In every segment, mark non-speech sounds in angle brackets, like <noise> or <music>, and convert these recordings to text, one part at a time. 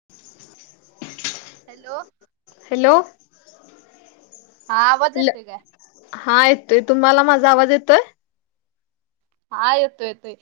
<unintelligible> Hello hello हा आवाज येतोय काय. हा येतोय तुम्हाला माझा आवाज येतोय. हा येतोय येतोय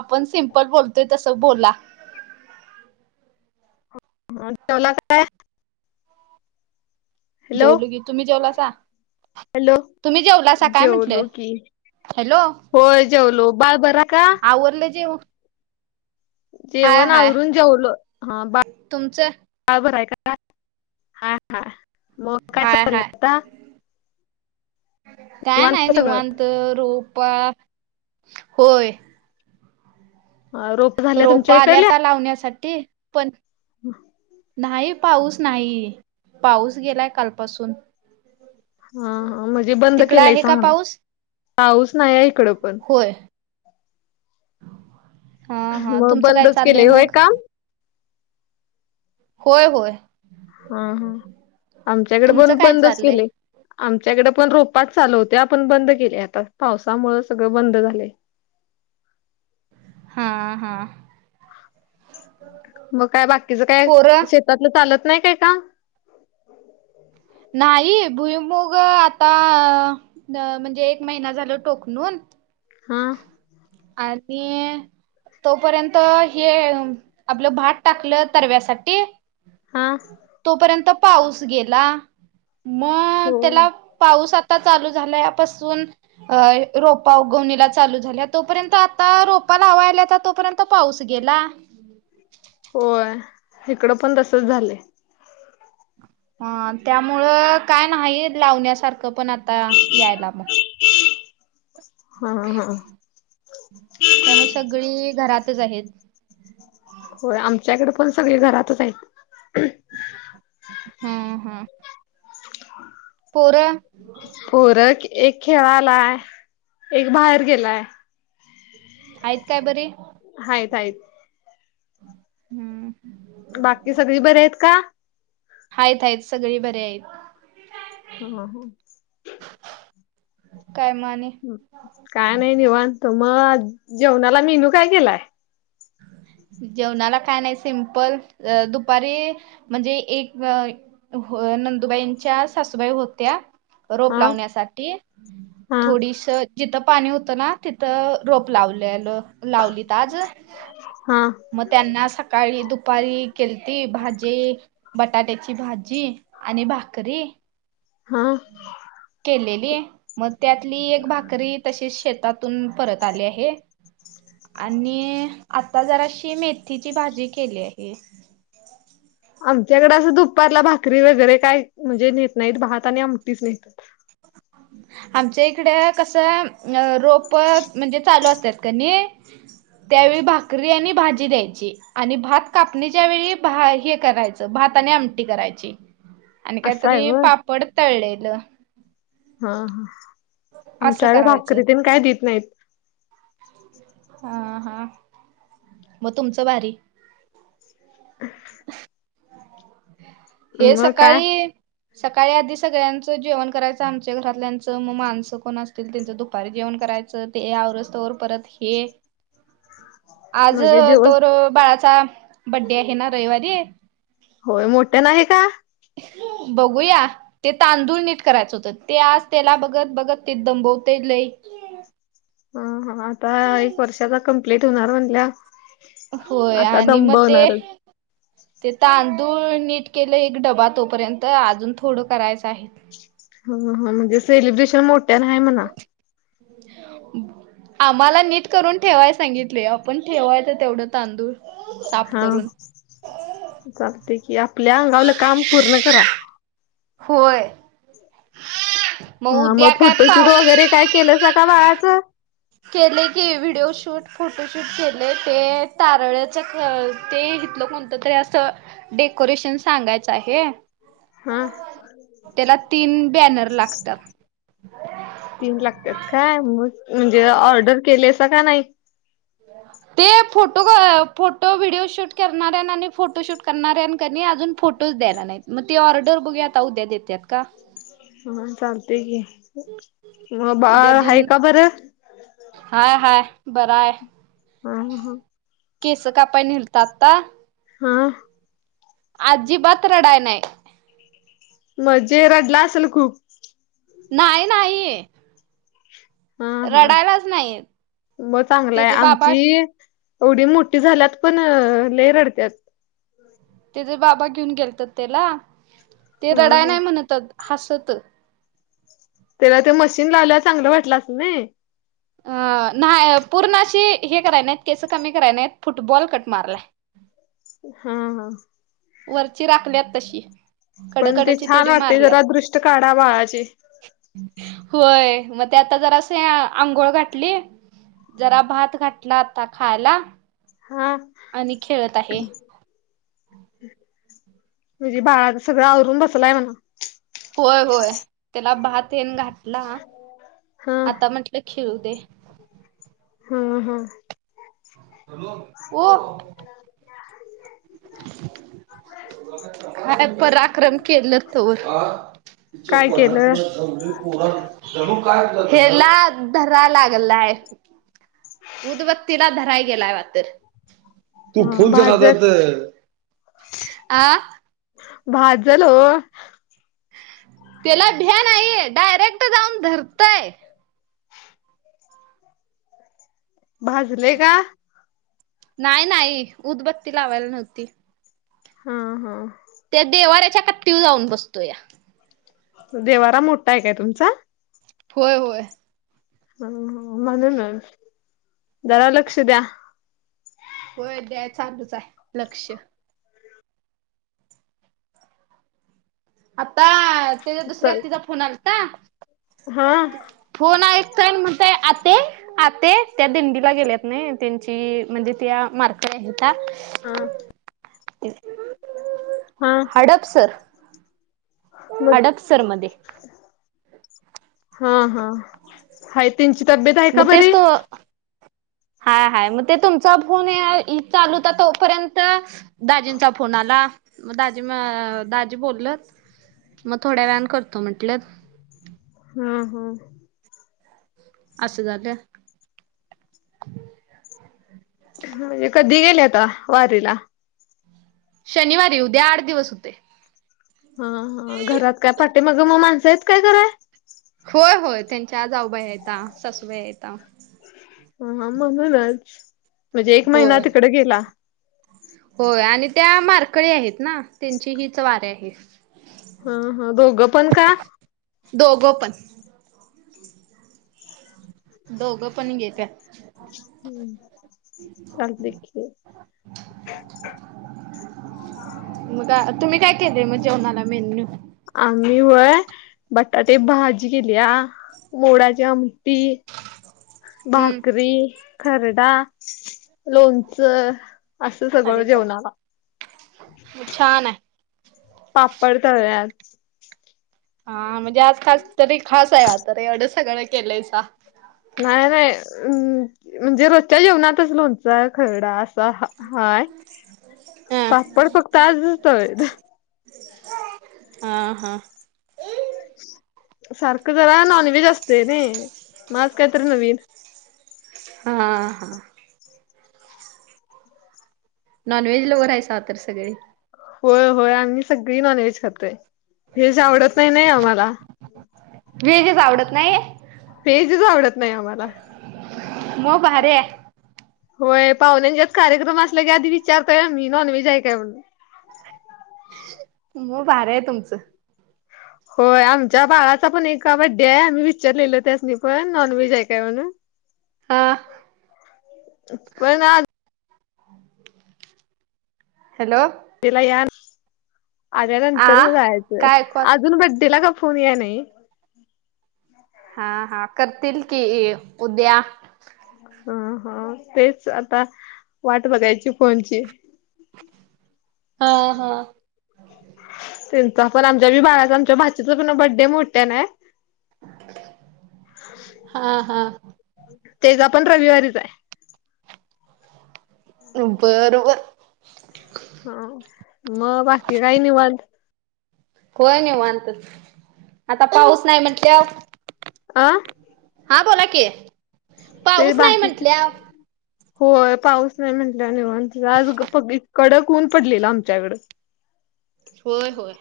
आपण सिम्पल बोलतोय तस बोला. ह जेवला काय हॅलो जेवलो की तुम्ही जेवलासा हॅलो तुम्ही जेवलासा काय म्हंटल. जेवलो की हॅलो होय जेवलो बाळ बरा का आवरल जेवु जेवण आवरून जेवल हा बा तुमचं बाळ भराय का हा मग काय हाय हाय चाललंय आता. काय नाय निवांत रोप होय. हा रोप झाल्या तुमच्या रोपा इकडल्या आल्याता लावण्यासाठी पण नाही पाऊस नाही पाऊस गेलाय कालपासून. हा हा म्हणजे बंद तिकडं केलाय आहे सा का म्हणावं पाऊस पाऊस नाही हाय इकडं पण. होय हा हा मग तुमचं काय बंदच चाललंय केलंय होय मग काम. होय होय. हा हा आमच्याकड तुमचं पण काय बंदच चाललंय केलयं आमच्याकड पण रोपाच चालू होत्या पण बंद केलय आता पावसामूळ सगळं बंद झालय. हा हा म काय बाकीच काय पोरं शेतातलं चालत नाही काय काम. नाही भुईमुग आता म्हणजे एक महिना झाल टोकणून. हां आणि तो पर्यंत हे आपलं भात टाकलं तरव्यासाठी. हा तोपर्यंत पाऊस गेला मग होय त्याला पाऊस आ आत्ता चालू झाल्यापासून अ रोपा उगवणीला चालू झाल्या तोपर्यंत आता रोपा लावाय आल्या आता तोपर्यंत पाऊस गेला. होय इकडं पण तसच झालंय. हा त्यामुळं काय नाही लावण्यासारखं पण आता यायला मग हा हा हा त्यामुळ सगळी घरातच आहेत. होय आमच्याकड पण सगळी घरातच हैत. हम्म हम्म <unintelligible> पोर. पोर एक खेळालाय एक बाहेर गेलाय. हैत काय बरी. हाईत हाईत. हम्म. बाकी सगळी बरी आहेत का आहेत आहेत सगळे बरे आहेत हा ह काय म आणी काय नाही निवाण त मग जेवणाला मेनू काय केलाय जेवणाला काय नाही सिम्पल दुपारी म्हणजे एक. हो नंदुबाईंच्या सासूबाई होत्या रोप हा लावण्यासाठी हा थोडीस जिथं पाणी होतं ना तिथं रोप लावलेलं लावली त आज हा मग त्यांना सकाळी दुपारी केलती भाजी बटाट्याची भाजी आणि भाकरी हा केलेली मग त्यातली एक भाकरी तशी शेतात ून परत आले आहे आणि आता जराशी मेथीची भाजी केली आहे आमच्याकडे असं दुपारला भाकरी वगैरे काय म्हणजे नेत नाहीत भात आणि आमटीच नहेतात <inaudible> आमच्या इकडे कसं रोप म्हणजे चालू असतात क नाही त्यावेळी भाकरी आणि भाजी द्यायची आणि भात कापणीच्या वेळी हे करायचं भाताने आमटी करायची ह आणि काहीतरी पापड तळलेलं हा हा असं आमच्याकडे करायचं भाकरी तेन काय देत नाहीत हा हा मग तुमचं भारी हे मग काय सकाळी <unintelligible> सकाळी आधी सगळ्यांचं जेवण करायच आमच्या घरातल्यांचं मग माणसं कोण असतील त्यांचं दुपारी जेवण करायच ते आवरो औस्तवर परत हे ह आज तरो बाळाचा बड्डे आहे ना रविवारी <unintelligible> होय मोठ्या नाही आहे का बघूया ते तांदूळ नट करायचं होतं ते आज त्याला बघत बघत ते दंबवते लय <unintelligible> ह आता एक वर्षाचा कंप्लीट होणार म्हणल्या <unintelligible> होय आणि मग ते ते तांदूळ नीट केलं एक डबा तोपर्यंत अजून थोडं करायचं आहे <unintelligible> ह ह म्हणजे सेलिब्रेशन मोठ्या आहे म्हणा <unintelligible> आम्हाला नीट करून ठेवाय सांगितले आपण ठेवायच तेवढं तांदूळ साफ हा करून चालते की आपल्या अंगावलं काम पूर्ण करा <unintelligible> होय हा मग उद्या काय फोटोशूट पाऊ वगैरे काय केलं स का बाळाच <unintelligible> केले की व्हिडिओ शूट फोटोशूट केले ते तारळच ख ते घेतलं कोणत तरी असं डेकोरेशन सांगायचं आहे <unintelligible> हम त्याला <unintelligible> तीन बॅनर लागतात तीन लागतात काय म म्हणजे ऑर्डर केलेस का नाही <unintelligible> <unintelligible> ते फोटो फोटो व्हिडिओ शूट करणाऱ्या आणि फोटोशूट करणाऱ्यां कनी अजून फोटोज द्याला नाही मग ती ऑर्डर बघू आता उद्या देतात का <unintelligible> हा चालते की मग बा उद्या आहे देऊन का बरं <unintelligible> हाय हाय बरा आहे हा ह ह केस कापाय न्हेलत आता हा अजिबात रडाय नाहीय मजे नाही नाही हा हा रडायलाच नाही म चांगलंय त्याचे बाबा आमची एवढी मोठी झाल्यात पण लय रडत्यात तेचे बाबा घेऊन गेलतात त्याला ते हा रडाय हा नाही म्हणतत हसत त्याला ते मशीन लावयला चांगलं वाटलं अस नाही अ नाही पूर्ण अशी हे कराय नाहीत केस कमी कराय नाहीयत फुटबॉल कट मारलाय हा हा वरची राखल्यात तशी. पण ते कडकडची छान तेवढी वाटते जरा मारल्यात दृष्ट काढा बाळाचे होय मग ते आता जरा असं आंघोळ घातली जरा भात घातला आता खायला हम आणि खेळत आहे म्हणजे बाळाच सगळं आवरून बसलाय म्हणा होय होय त्याला भात येन घातला हा आता म्हटलं खिळ दे हा हा ओ <inaudible> <inaudible> काय पराक्रम केलं तोवर. काय केलं हेला धर लागय उदबत्तीिला धराय गेलाय वाात तू हा फोनच्या नादात भाजत आ भाजलं ओ त्याला भ्या नाहीये डायरेक्ट जाऊन धरतय भाजले का नाही नाही उदबत्ती लावायला नव्हती हा हा त्या देवाऱ्याच्या कट्टीवर जाऊन बसतो या देवारा मोठा आहे काय तुमचा? होय होय ह.. म्हणून जरा लक्ष द्या. होय द्या चालूच आहे लक्ष आता त्याच्या दुसऱ्या तिचा फोन आलाता हा फोन ऐकतोय म्हणतय आते आ.. ते त्या दिंडीला गेल्यात ना त्यांची म्हणजे त्या मारक्या आहेत. हा <inaudible> हा सर मग हडपसर मध्ये हा हा हाय तीनची तब्येत आहे का मग तेच बरी? तू हाय, हाय मग ते तुमचा फोन चालूता तोपर्यंत दाजींचा फोन आला. मग दाजी, दाजी बोलल मग थोड्या व्यान करतो म्हटलत. हम्म, हम्म असं झाल. एका दिलय आता वारीला, शनिवारी उद्या आठ दिवस होते. हा, हा, घरात काय पाटे माग म माणसं आहेत काय कराय? होय, होय त्यांच्या जाऊबाया हाय त्या सासूबाई हाय त्या हा, हा, म्हणूनच म्हणजे एक महिना होय तिकडे गेला होय आणि त्या मारकळी आहेत ना त्यांची हीच वाऱ्या आहे. हा, हा, दोघं पण का? दोघ पन. दोघं पण घेत्या सांगते की हो. <inaudible> मग का तुम्ही काय केले मग जेवणाला मेन्यू? आम्ही होय बटाटे भाजी केलीया, मोडाची आमटी हम्म. भाकरी, खरडा, लोणचं असं सगळं अरे वा! जेवणा आला छान आहे. पापड तळल्यात. हा म्हणजे आज खास तरी खास आहे आ तर एवढं सगळं केलयसा. नाही, नाही म म्हणजे रोजच्या जेवणातच लोणच, खरडा अस हाय पापड फक्त आजच तळलेत. हा, हा. सारखं जरा नॉनव्हेज असते न माज काहीतरी नवीन. हा हा. नॉन व्हेज लोवर आहेसा तर सगळे. होय, होय आम्ही सगळी नॉन व्हेज खातोय व्हेज आवडत नाही, नाही आम्हाला. वेजच आवडत नाही. पेजच आवडत नाही आम्हाला मग भारी आहे होय पाहुण्यांच्यात कार्यक्रम असल्या की आधी विचारतोय आ मी नॉन व्हेज आहे काय म्हणून? मग भार आहे तुमचं. होय आमच्या बाळाचा पण एक बड्डे आहे आम्ही विचारलेलो त्याचनी पण नॉन व्हेज आहे काय म्हणून हां पण आज हॅलो. तिला या आल्यानंतर आ मग जायचं, काय कॉल? अजून बड्डेला का फोन या नाही. हा, हा करतील की उद्या ह.. हा.. तेच आता वाट बघायची फोनची हा हा. त्यांचा पण आमच्याी बाळाच आमच्या भाचीचा पण बर्डे हाय मोठ्या हाय. हा हा. तेजा पण रविवारीच आहे. बर बर हा मग बाकी काही निवांत. होय निवांत आता पाऊस नाही म्हटल्यावर आं हा बोलाकी‌ ते बाकीचे होय पाऊस नाही म्हटल्यानेव निवांत आज कडक ऊन पडलेलं आमच्याकडं होय, होय.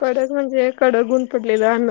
कडक म्हणजे कडक ऊन पडलेलं अ्